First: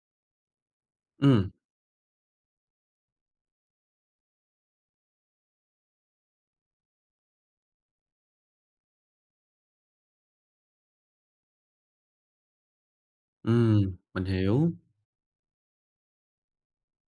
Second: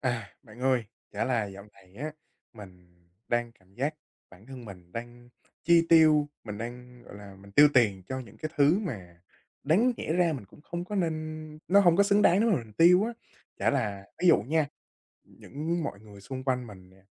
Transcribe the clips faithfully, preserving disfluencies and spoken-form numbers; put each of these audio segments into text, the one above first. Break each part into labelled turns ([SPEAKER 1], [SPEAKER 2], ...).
[SPEAKER 1] À, bạn ơi, chả là
[SPEAKER 2] Ừm,
[SPEAKER 1] dạo này á, mình đang cảm giác bản thân mình đang chi tiêu, mình đang, gọi là, mình tiêu tiền cho những cái thứ mà đáng nhẽ ra mình cũng không có nên nó không có xứng đáng để mà mình tiêu á. Chả
[SPEAKER 2] ừm,
[SPEAKER 1] là
[SPEAKER 2] mình
[SPEAKER 1] ví dụ nha,
[SPEAKER 2] hiểu.
[SPEAKER 1] những mọi người xung quanh mình nè,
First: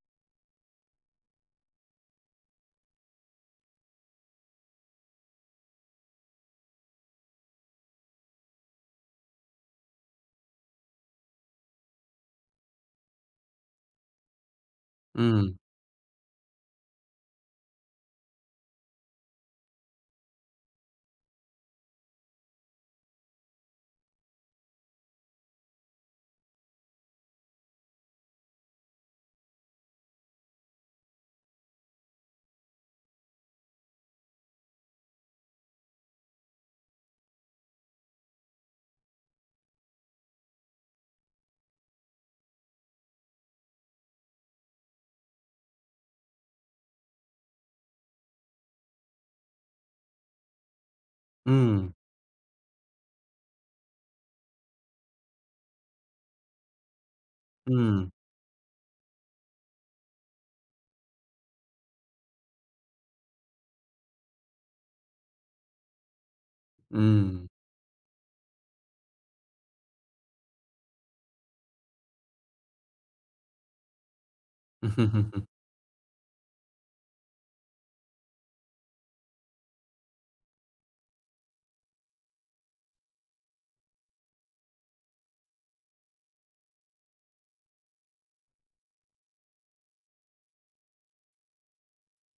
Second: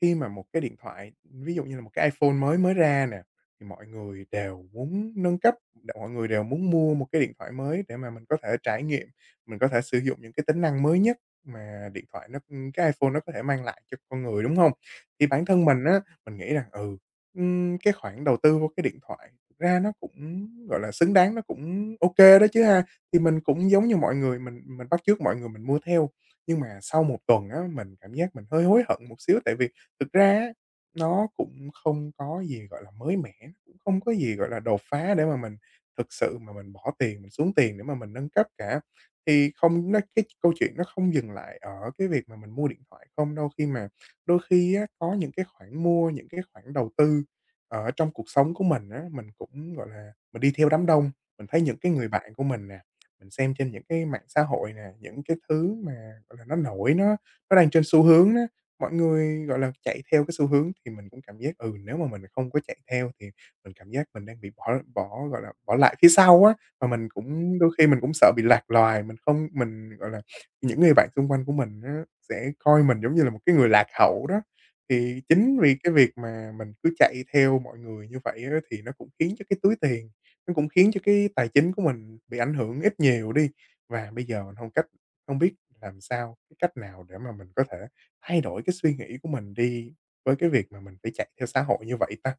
[SPEAKER 1] khi mà một cái điện thoại, ví dụ như là một cái iPhone mới mới ra nè, thì mọi người đều muốn nâng cấp, mọi người đều muốn mua một cái điện thoại mới để mà mình có thể trải nghiệm, mình có thể sử dụng những cái tính năng mới nhất. Mà điện thoại nó cái iPhone nó có thể mang lại cho con người, đúng không? Thì bản
[SPEAKER 2] Ừm,
[SPEAKER 1] thân mình á, mình nghĩ rằng, ừ, ừm, cái khoản đầu tư vô cái điện thoại thực ra nó cũng, gọi là, xứng đáng, nó cũng ok đó chứ ha. Thì mình cũng giống như mọi người, mình mình bắt chước mọi người mình mua theo. Nhưng mà sau một tuần á, mình cảm giác mình hơi hối hận một xíu, tại vì thực ra á, nó cũng không có gì, gọi là, mới mẻ, nó cũng không có gì, gọi là, đột phá để mà mình thực sự mà mình bỏ tiền, mình xuống tiền để mà mình nâng cấp cả. Thì không nó cái câu chuyện nó không dừng lại ở cái việc mà mình mua điện thoại không đâu, khi mà đôi khi á, có những cái khoản mua, những cái khoản đầu tư ở trong cuộc sống của mình á, mình cũng, gọi là, mình đi theo đám đông, mình thấy những
[SPEAKER 2] ừm,
[SPEAKER 1] cái người bạn của mình nè, mình xem trên những cái mạng xã hội nè, những cái thứ mà, gọi là, nó nổi, nó nó đang trên xu
[SPEAKER 2] ừm,
[SPEAKER 1] hướng đó mọi người, gọi là, chạy theo cái xu hướng thì mình cũng cảm giác, ừ, nếu mà mình không có chạy theo thì mình cảm giác mình đang bị bỏ bỏ, gọi là, bỏ lại phía sau á. Mà mình
[SPEAKER 2] ừm.
[SPEAKER 1] cũng đôi khi mình cũng sợ bị lạc loài, mình không mình, gọi là, những người bạn xung quanh của mình á sẽ coi mình giống như là một cái người lạc hậu đó. Thì chính vì cái việc mà mình cứ chạy theo mọi người như vậy á thì nó cũng khiến cho cái túi tiền, nó cũng khiến cho cái tài chính của mình bị ảnh hưởng ít nhiều đi. Và bây giờ mình không cách không biết làm sao, cái cách nào để mà mình có thể thay đổi cái suy nghĩ của mình đi với cái việc mà mình phải chạy theo xã hội như vậy ta?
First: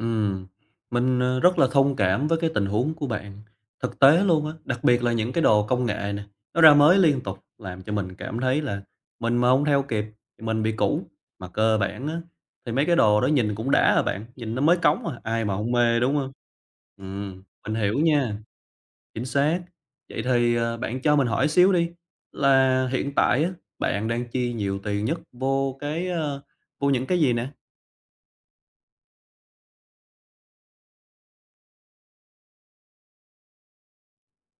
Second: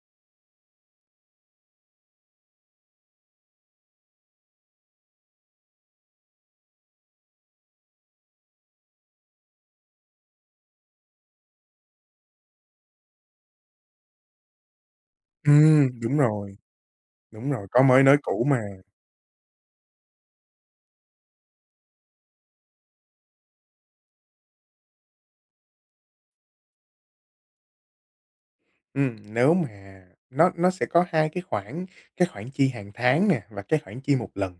[SPEAKER 2] Ừm, mình, ờ, rất là thông cảm với cái tình huống của bạn. Thực tế luôn á, đặc biệt là những cái đồ công nghệ nè, nó ra mới liên tục làm cho mình cảm thấy là mình mà hông theo kịp thì mình bị cũ. Mà cơ bản á, thì mấy cái đồ đó nhìn cũng đã à bạn, nhìn nó mới cống à, ai mà hông
[SPEAKER 1] Ừm,
[SPEAKER 2] mê, đúng
[SPEAKER 1] đúng
[SPEAKER 2] hông?
[SPEAKER 1] rồi,
[SPEAKER 2] Ừm,
[SPEAKER 1] đúng rồi,
[SPEAKER 2] mình
[SPEAKER 1] có
[SPEAKER 2] hiểu
[SPEAKER 1] mới nói
[SPEAKER 2] nha.
[SPEAKER 1] cũ mà.
[SPEAKER 2] Chính xác. Vậy thì, ờ, bạn cho mình hỏi xíu đi, là hiện tại á, bạn đang chi nhiều tiền nhất vô cái, ơ, vô những cái gì nè?
[SPEAKER 1] Ừm, nếu mà nó nó sẽ có hai cái khoản, cái khoản chi hàng tháng nè và cái khoản chi một lần.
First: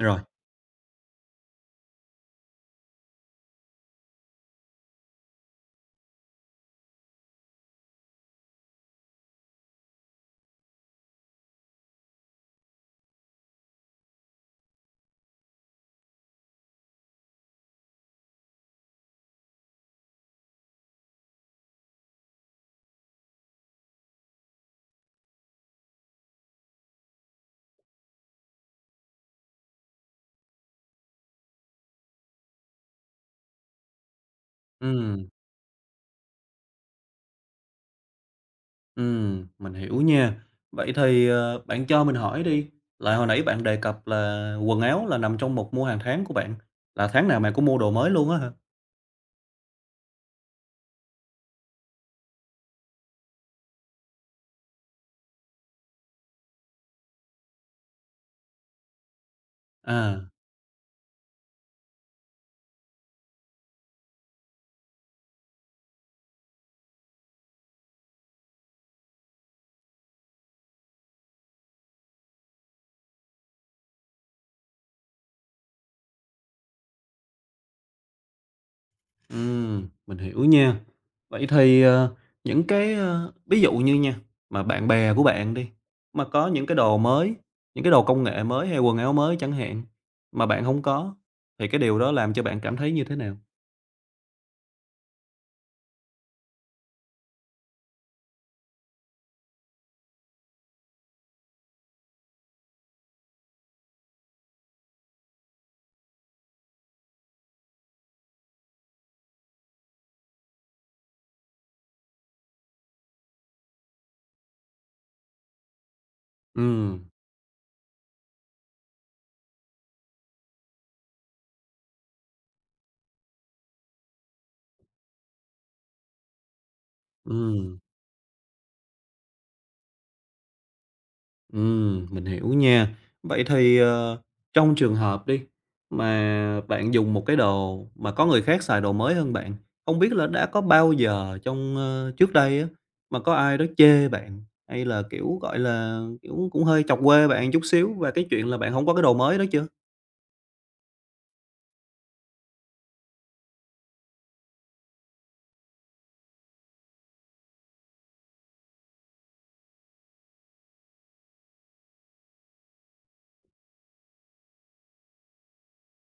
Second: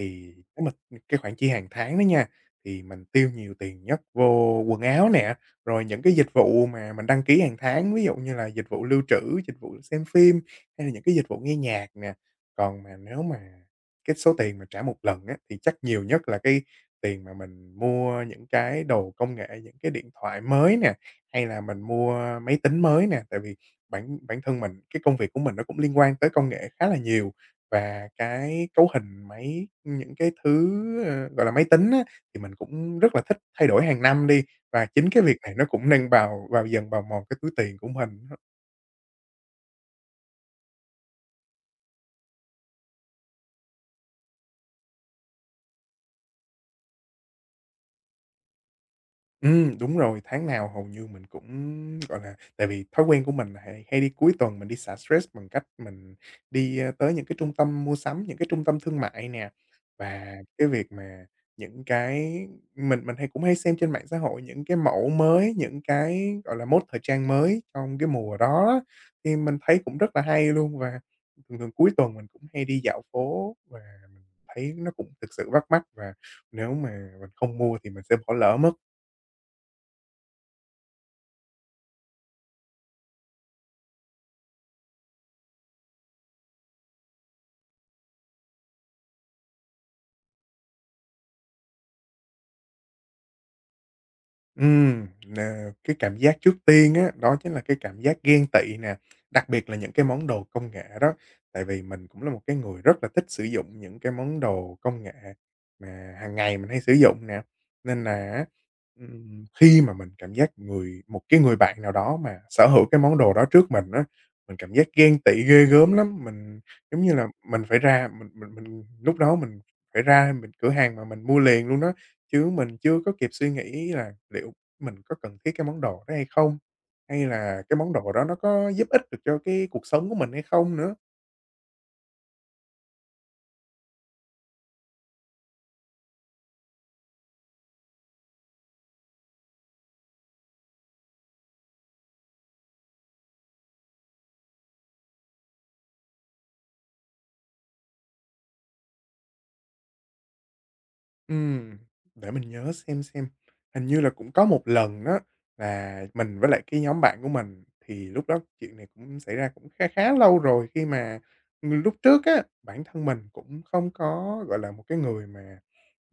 [SPEAKER 2] Rồi.
[SPEAKER 1] nếu mà cái khoản chi hàng tháng đó nha, thì mình tiêu nhiều tiền nhất vô quần áo nè, rồi những cái dịch vụ mà mình đăng ký hàng tháng, ví dụ như là dịch vụ lưu trữ, dịch vụ xem phim hay là những cái dịch vụ nghe nhạc nè. Còn mà nếu mà cái số tiền mà trả một lần á, thì chắc nhiều nhất là cái tiền mà mình mua những cái đồ công nghệ, những cái điện thoại mới nè, hay là mình mua máy tính mới nè. Tại vì bản bản thân mình, cái công việc của mình nó cũng liên quan tới công nghệ khá là nhiều và cái cấu hình máy, những cái thứ, ờ, gọi là, máy tính á, thì mình cũng rất là thích thay đổi hàng năm đi, và chính cái
[SPEAKER 2] Ừm,
[SPEAKER 1] việc này nó cũng nâng vào vào dần bào mòn cái túi tiền của mình.
[SPEAKER 2] ừm, mình hiểu nha. Vậy thì, ờ, bạn cho mình hỏi đi, là hồi nãy bạn đề cập là quần áo là nằm trong một mua hàng tháng của bạn, là tháng nào bạn cũng mua đồ mới luôn á hả?
[SPEAKER 1] Ừm, đúng rồi, tháng nào hầu như mình cũng, gọi là tại vì thói quen của mình là hay hay đi cuối tuần mình đi xả stress bằng cách mình đi, ơ, tới những cái trung tâm mua sắm, những cái trung tâm thương mại nè.
[SPEAKER 2] À.
[SPEAKER 1] Và cái việc mà những cái mình mình hay cũng hay xem trên mạng xã hội những cái mẫu mới, những cái, gọi là, mốt thời trang mới trong cái mùa đó á, thì mình thấy cũng rất là hay luôn. Và thường thường cuối tuần mình cũng hay đi dạo phố và mình thấy nó cũng thực sự bắt mắt và nếu mà mình không mua thì mình sẽ bỏ lỡ mất.
[SPEAKER 2] Ừm, mình hiểu nha. Vậy thì, ờ, những cái, ơ ví dụ như nha, mà bạn bè của bạn đi, mà có những cái đồ mới, những cái đồ công nghệ mới hay quần áo mới chẳng hạn, mà bạn không có, thì cái điều đó làm cho bạn cảm thấy như thế nào?
[SPEAKER 1] Ừm, nà, cái cảm giác trước tiên á, đó chính là cái cảm giác ghen tị nè, đặc biệt là những cái món đồ công nghệ đó. Tại vì mình cũng là một cái người rất là thích sử dụng những cái món đồ công nghệ mà hàng ngày mình hay sử dụng nè, nên là á, ừm, khi mà mình cảm giác người một cái người bạn nào đó mà sở hữu cái món đồ đó trước mình á, mình cảm giác ghen tị ghê gớm lắm. Mình, giống
[SPEAKER 2] Ừm,
[SPEAKER 1] như là, mình phải ra mình mình mình lúc đó mình phải ra mình cửa hàng mà mình mua liền luôn đó. Chứ mình chưa có kịp suy nghĩ là liệu mình có cần thiết cái món đồ đó hay không? Hay là cái
[SPEAKER 2] ừm.
[SPEAKER 1] món đồ đó nó có giúp ích được cho cái cuộc sống của mình hay không nữa.
[SPEAKER 2] Ừm, mình hiểu nha. Vậy thì, ờ, trong trường hợp đi, mà bạn dùng một cái đồ mà có người khác xài đồ mới hơn bạn, không biết là đã có bao giờ trong, ơ, trước đây á, mà có ai đó chê bạn, hay là, kiểu, gọi là, kiểu, cũng hơi chọc quê bạn chút xíu và cái chuyện là bạn không có cái đồ mới đó chưa?
[SPEAKER 1] Ừm, để mình nhớ xem xem. Hình như là cũng có một lần đó là mình với lại cái nhóm bạn của mình, thì lúc đó chuyện này cũng xảy ra cũng khá khá lâu rồi khi mà lúc trước á, bản thân mình cũng không có, gọi là, một cái người mà,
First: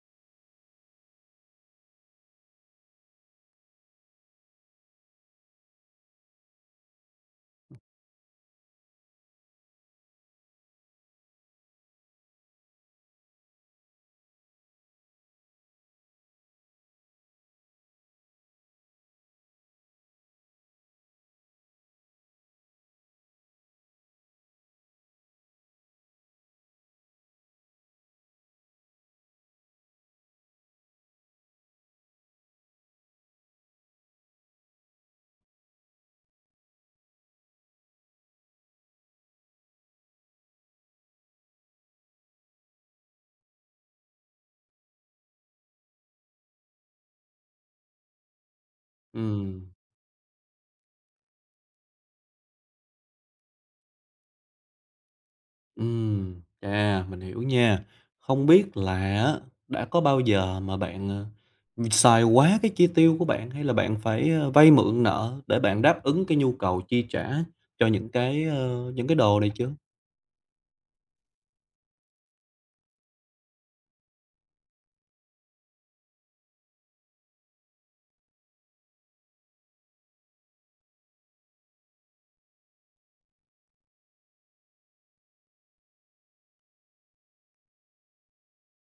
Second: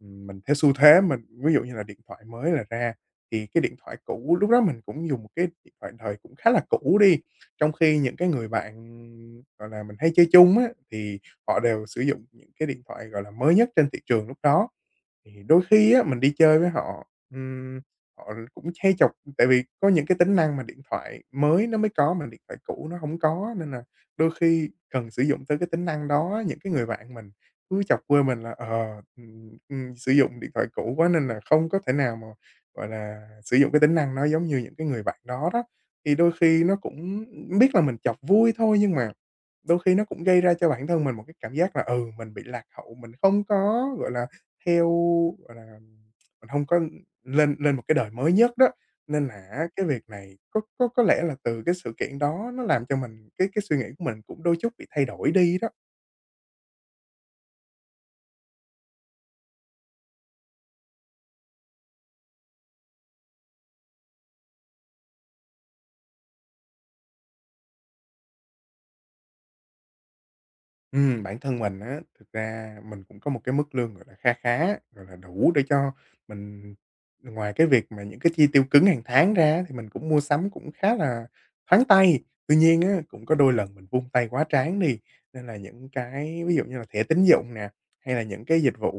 [SPEAKER 1] ừm, mình theo xu thế mình ví dụ như là điện thoại mới là ra, thì cái điện thoại cũ lúc đó mình cũng dùng một cái điện thoại đời cũng khá là cũ đi, trong khi những cái người bạn, gọi là, mình hay chơi chung á, thì họ đều sử dụng những cái điện thoại, gọi là, mới nhất trên thị trường lúc đó. Thì đôi khi á, mình đi chơi với họ, ừm, họ cũng hay chọc tại vì có những cái tính năng mà điện thoại mới nó mới có mà điện thoại cũ nó hổng có, nên là đôi khi cần sử dụng tới cái tính năng đó. Những cái người bạn mình cứ chọc quê mình là, ờ, ừm, ừm, sử dụng điện thoại cũ quá nên là không có thể nào mà, gọi là, sử dụng cái tính năng nó giống như những cái người bạn đó đó. Thì đôi khi nó cũng biết là mình chọc vui thôi nhưng mà đôi khi nó cũng gây ra cho bản thân mình một cái cảm giác là, ừ, mình bị lạc hậu, mình không có, gọi là theo, gọi là, mình hông có lên lên một cái đời mới nhất đó, nên là á
[SPEAKER 2] Ừm.
[SPEAKER 1] cái việc này có có có lẽ là từ cái sự kiện đó nó làm cho mình cái cái suy nghĩ của mình cũng đôi chút bị thay đổi đi đó.
[SPEAKER 2] Ừm, à, mình hiểu nha. Không biết là á, đã có bao giờ mà bạn, ờ, xài quá cái chi tiêu của bạn, hay là bạn phải, ơ, vay mượn nợ để bạn đáp ứng cái nhu cầu chi trả cho những cái, ơ, những cái đồ này chưa?
[SPEAKER 1] Ừm, bản thân mình á, thực ra mình cũng có một cái mức lương, gọi là, kha khá, gọi là, đủ để cho mình ngoài cái việc mà những cái chi tiêu cứng hàng tháng ra thì mình cũng mua sắm cũng khá là thoáng tay. Tuy nhiên á, cũng có đôi lần mình vung tay quá tráng đi, nên là những cái ví dụ như là thẻ tín dụng nè, hay là những cái dịch vụ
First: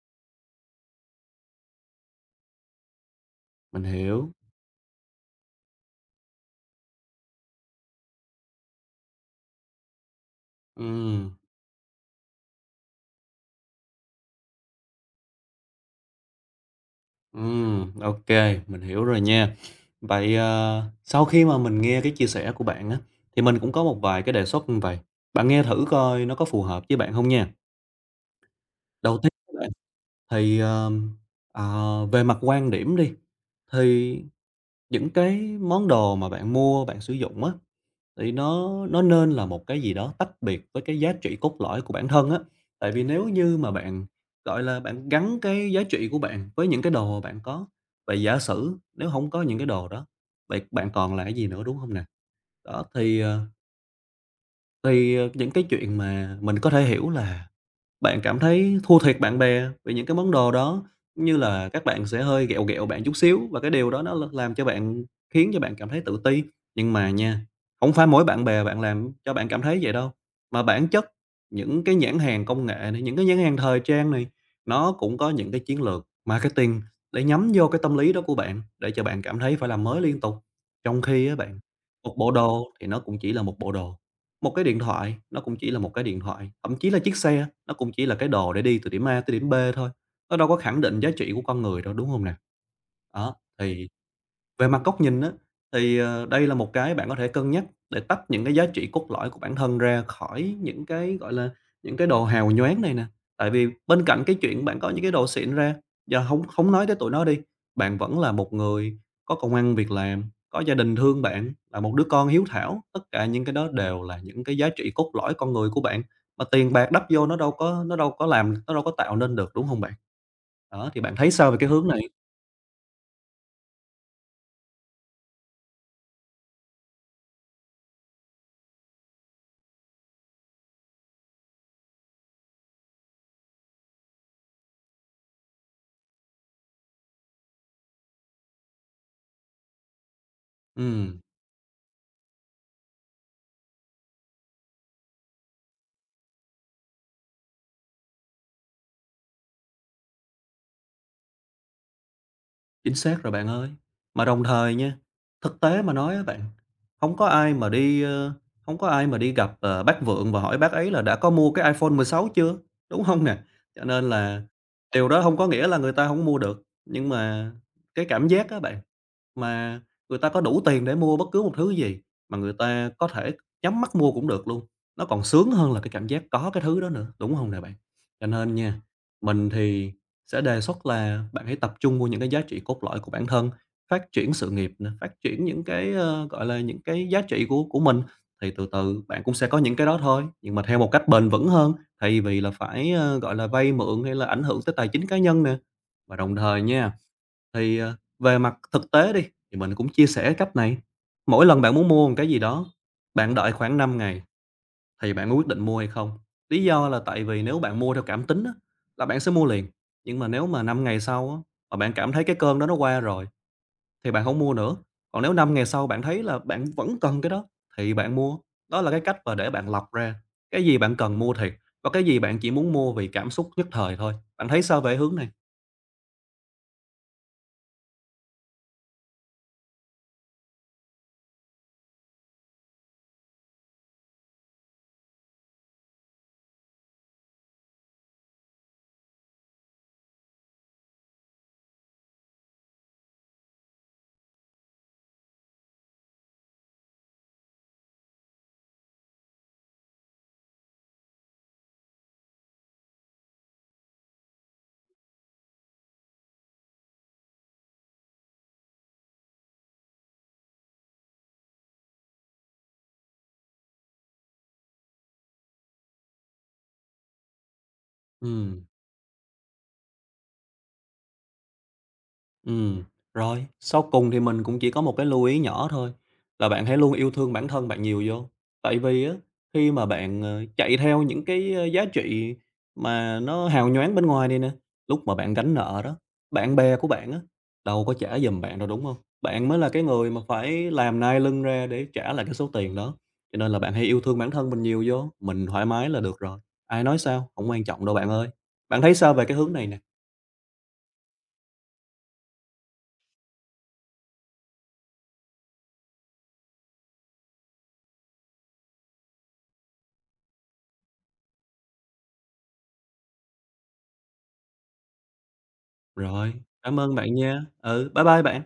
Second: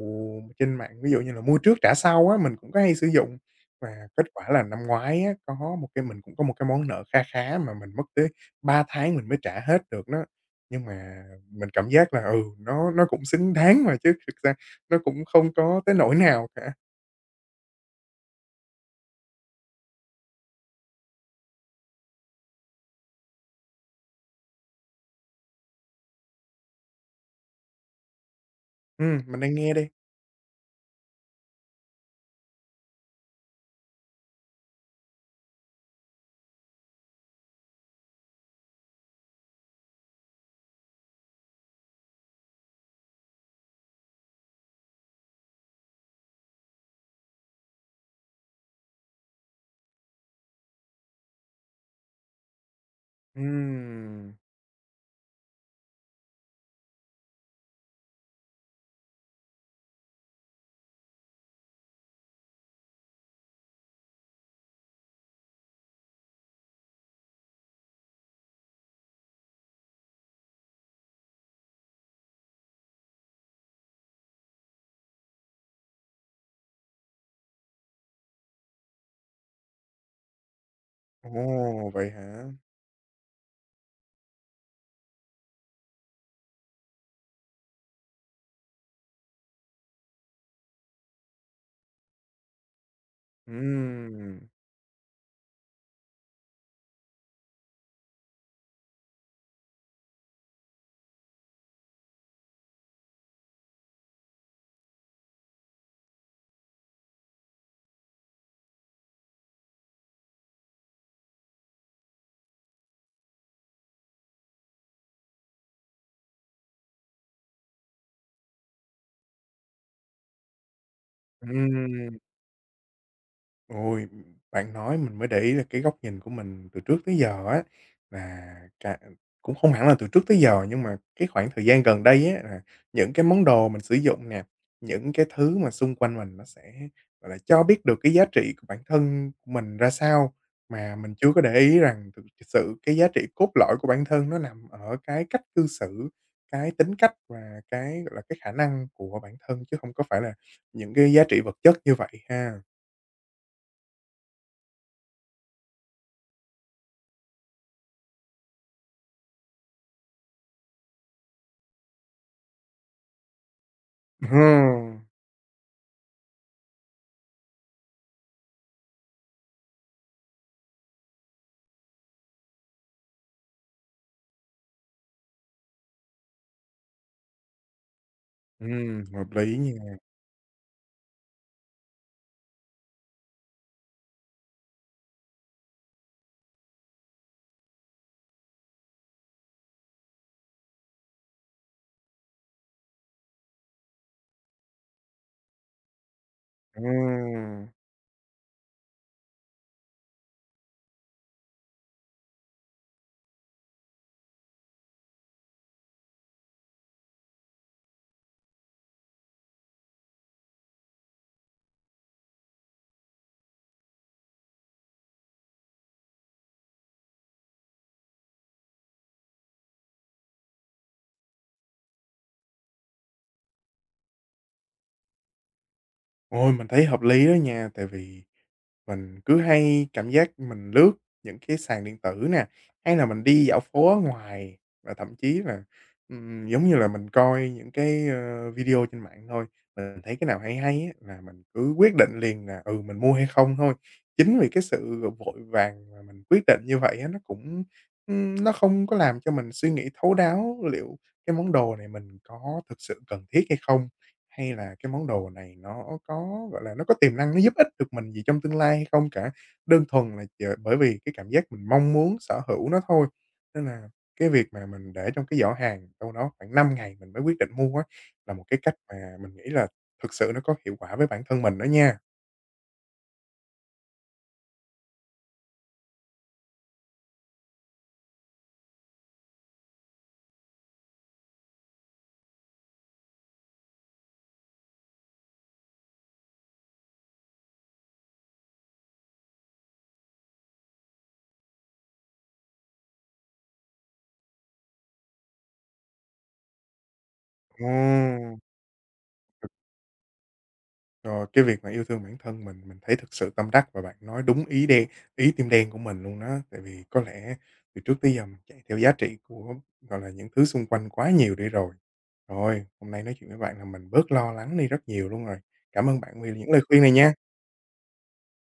[SPEAKER 1] trên mạng, ví dụ như là mua trước trả sau á, mình cũng có hay sử dụng.
[SPEAKER 2] Mình
[SPEAKER 1] Và kết
[SPEAKER 2] hiểu.
[SPEAKER 1] quả là năm ngoái á, có một cái mình cũng có một cái món nợ kha khá mà mình mất tới ba tháng mình mới trả hết được đó. Nhưng mà
[SPEAKER 2] Ừm,
[SPEAKER 1] mình cảm giác là, ừ, nó nó cũng xứng đáng mà chứ thực ra nó cũng không có tới nỗi nào cả.
[SPEAKER 2] ừm, ok, mình hiểu rồi nha. Vậy, ờ, sau khi mà mình nghe cái chia sẻ của bạn á, thì mình cũng có một vài cái đề xuất như vậy. Bạn nghe thử coi nó có phù hợp với bạn không nha. Đầu
[SPEAKER 1] Ừm,
[SPEAKER 2] tiên
[SPEAKER 1] mình đang nghe đây.
[SPEAKER 2] Thì, ờm, ờ, à, về mặt quan điểm đi, thì những cái món đồ mà bạn mua, bạn sử dụng á, thì nó nó nên là một cái gì đó tách biệt với cái giá trị cốt lõi của bản thân á. Tại vì nếu như mà bạn, gọi là, bạn gắn cái giá trị của bạn với những cái đồ mà bạn có, vậy giả sử nếu không có những cái đồ đó, vậy bạn còn là cái gì nữa, đúng không nè? Đó, thì, ờ,
[SPEAKER 1] Ừm.
[SPEAKER 2] thì, ờ, những cái chuyện mà mình có thể hiểu là bạn cảm thấy thua thiệt bạn bè vì những cái món đồ đó, cũng như là các bạn sẽ hơi ghẹo ghẹo bạn chút xíu và cái điều đó nó l làm cho bạn khiến cho bạn cảm thấy tự ti. Nhưng mà nha, không phải mỗi bạn bè bạn làm cho bạn cảm thấy vậy đâu, mà bản chất những cái nhãn hàng công nghệ này, những cái nhãn hàng thời trang này, nó cũng có những cái chiến lược marketing để nhắm vô cái tâm lý đó của bạn, để cho bạn cảm thấy phải làm mới liên tục. Trong khi á bạn,
[SPEAKER 1] Ồ, vậy
[SPEAKER 2] một bộ
[SPEAKER 1] hả?
[SPEAKER 2] đồ thì nó cũng chỉ là một bộ đồ. Một cái điện thoại, nó cũng chỉ là một cái điện thoại, thậm chí là chiếc xe, nó cũng chỉ là cái đồ để đi từ điểm A tới điểm B thôi, nó đâu có khẳng định giá trị của con người đâu, đúng không nè? Đó, thì
[SPEAKER 1] Ừm,
[SPEAKER 2] về mặt góc nhìn á, thì, ờ, đây là một cái bạn có thể cân nhắc để tách những cái giá trị cốt lõi của bản thân ra khỏi những cái, gọi là, những cái đồ hào nhoáng này nè. Tại vì bên cạnh cái chuyện bạn có những cái đồ xịn ra, giờ không không nói tới tụi nó đi, bạn vẫn là một người có công ăn việc làm, có gia đình thương bạn, là một đứa con hiếu thảo, tất cả những cái đó đều là những cái giá trị cốt lõi con người của bạn, mà tiền bạc đắp vô nó đâu có nó đâu có làm nó đâu có tạo nên được, đúng không bạn? Đó, thì bạn thấy sao về cái hướng này?
[SPEAKER 1] ừm. Ôi, bạn nói mình mới để ý là cái góc nhìn của mình từ trước tới giờ á, là cả cũng không hẳn là từ trước tới giờ, nhưng mà cái khoảng thời gian gần đây á, là những cái món đồ mình sử dụng nè, những cái thứ mà xung quanh mình nó sẽ, gọi là, cho biết được cái giá trị của bản thân của mình ra sao, mà mình
[SPEAKER 2] Ừm.
[SPEAKER 1] chưa có để ý rằng thực sự cái giá trị cốt lõi của bản thân nó nằm ở cái cách cư xử, cái tính cách và cái, gọi là, cái khả năng của bản thân, chứ không có phải là những cái giá trị vật chất như vậy ha.
[SPEAKER 2] Chính xác rồi bạn ơi. Mà đồng thời nha, thực tế mà nói á bạn, không có ai mà đi, ơ, hông có ai mà đi gặp, ờ, bác Vượng và hỏi bác ấy là đã có mua cái iPhone mười sáu chưa, đúng không nè? Cho nên là
[SPEAKER 1] Ừm,
[SPEAKER 2] điều đó không có nghĩa là người ta không mua được, nhưng mà cái cảm giác á bạn, mà người ta có đủ tiền để mua bất cứ một thứ gì, mà người ta có thể nhắm mắt mua cũng được luôn, nó còn sướng hơn là cái cảm giác có cái thứ đó nữa, đúng không nè bạn? Cho nên nha,
[SPEAKER 1] ừm, hợp
[SPEAKER 2] mình
[SPEAKER 1] lý
[SPEAKER 2] thì
[SPEAKER 1] nha,
[SPEAKER 2] sẽ đề xuất là bạn hãy tập trung vô những cái giá trị cốt lõi của bản thân, phát triển sự nghiệp nè, phát triển những cái, ơ, gọi là, những cái giá trị của của mình, thì từ từ bạn cũng sẽ có những cái đó thôi, nhưng mà theo một cách bền vững hơn, thay vì là phải, ơ, gọi là, vay mượn hay là ảnh hưởng tới tài chính cá nhân nè. Và đồng thời nha
[SPEAKER 1] ừm.
[SPEAKER 2] thì, ờ, về mặt thực tế đi, thì mình cũng chia sẻ cách này, mỗi lần bạn muốn mua một cái gì đó, bạn đợi khoảng năm ngày thì bạn mới quyết định mua hay không. Lý do là tại vì nếu bạn mua theo cảm tính á, là bạn sẽ mua liền, nhưng mà nếu mà năm ngày sau á, mà bạn cảm thấy cái cơn đó nó qua rồi thì bạn không mua nữa, còn nếu năm ngày sau bạn thấy là bạn vẫn cần cái đó thì bạn mua. Đó là cái cách mà để bạn lọc ra cái gì bạn cần mua thiệt, và cái gì bạn chỉ muốn mua vì cảm xúc nhất thời thôi. Bạn thấy sao về hướng này?
[SPEAKER 1] Ôi, mình thấy hợp lý đó nha, tại vì mình cứ hay cảm giác mình lướt những cái sàn điện tử nè, hay là mình đi dạo phố ở ngoài và thậm chí là, ừm, giống như là, mình coi những cái, ơ, video trên mạng thôi. Mình thấy cái nào hay hay á là mình cứ quyết định liền là, ừ, mình mua hay không thôi. Chính vì cái sự vội vàng mà mình quyết định như vậy á, nó cũng, ưm, nó không có làm cho mình suy nghĩ thấu đáo liệu cái món đồ này mình có thực sự cần thiết hay không hay là cái món đồ này nó có, gọi là, nó có tiềm năng nó giúp ích được mình gì trong tương lai hay không cả, đơn thuần là chờ bởi vì cái cảm giác mình mong muốn sở hữu nó thôi. Nên là cái việc mà mình để trong cái giỏ hàng đâu đó khoảng năm ngày mình mới quyết định mua á, là một cái
[SPEAKER 2] Ừm.
[SPEAKER 1] cách mà mình nghĩ là thực sự nó có hiệu quả với bản thân mình đó nha.
[SPEAKER 2] Ừ, rồi, sau cùng thì mình cũng chỉ có một cái lưu ý nhỏ thôi, là bạn hãy luôn yêu thương bản thân bạn nhiều vô. Tại vì á, khi mà bạn, ờ, chạy theo những cái, ơ, giá trị mà nó hào nhoáng bên ngoài này nè, lúc mà bạn gánh nợ đó, bạn bè của bạn á, đâu có trả giùm bạn đâu, đúng không? Bạn mới là cái người mà phải làm nai lưng ra để trả lại cái số tiền đó. Cho nên là bạn hãy yêu thương bản thân mình nhiều vô, mình thoải mái là được rồi, ai nói sao, hổng quan trọng đâu bạn ơi.
[SPEAKER 1] Ừm.
[SPEAKER 2] Bạn thấy sao về cái hướng này nè?
[SPEAKER 1] Rồi, cái việc mà yêu thương bản thân mình, mình thấy thực sự tâm đắc và bạn nói đúng ý đen ý tim đen của mình luôn đó. Tại vì có lẽ từ trước tới giờ mình chạy theo giá trị của, gọi là, những thứ xung quanh quá nhiều đi rồi. Rồi, hôm nay nói chuyện với bạn là mình bớt lo lắng đi rất nhiều luôn rồi. Cảm ơn bạn vì
[SPEAKER 2] Rồi,
[SPEAKER 1] những lời
[SPEAKER 2] cảm
[SPEAKER 1] khuyên này
[SPEAKER 2] ơn bạn
[SPEAKER 1] nha.
[SPEAKER 2] nha. Ừ, bye bye bạn.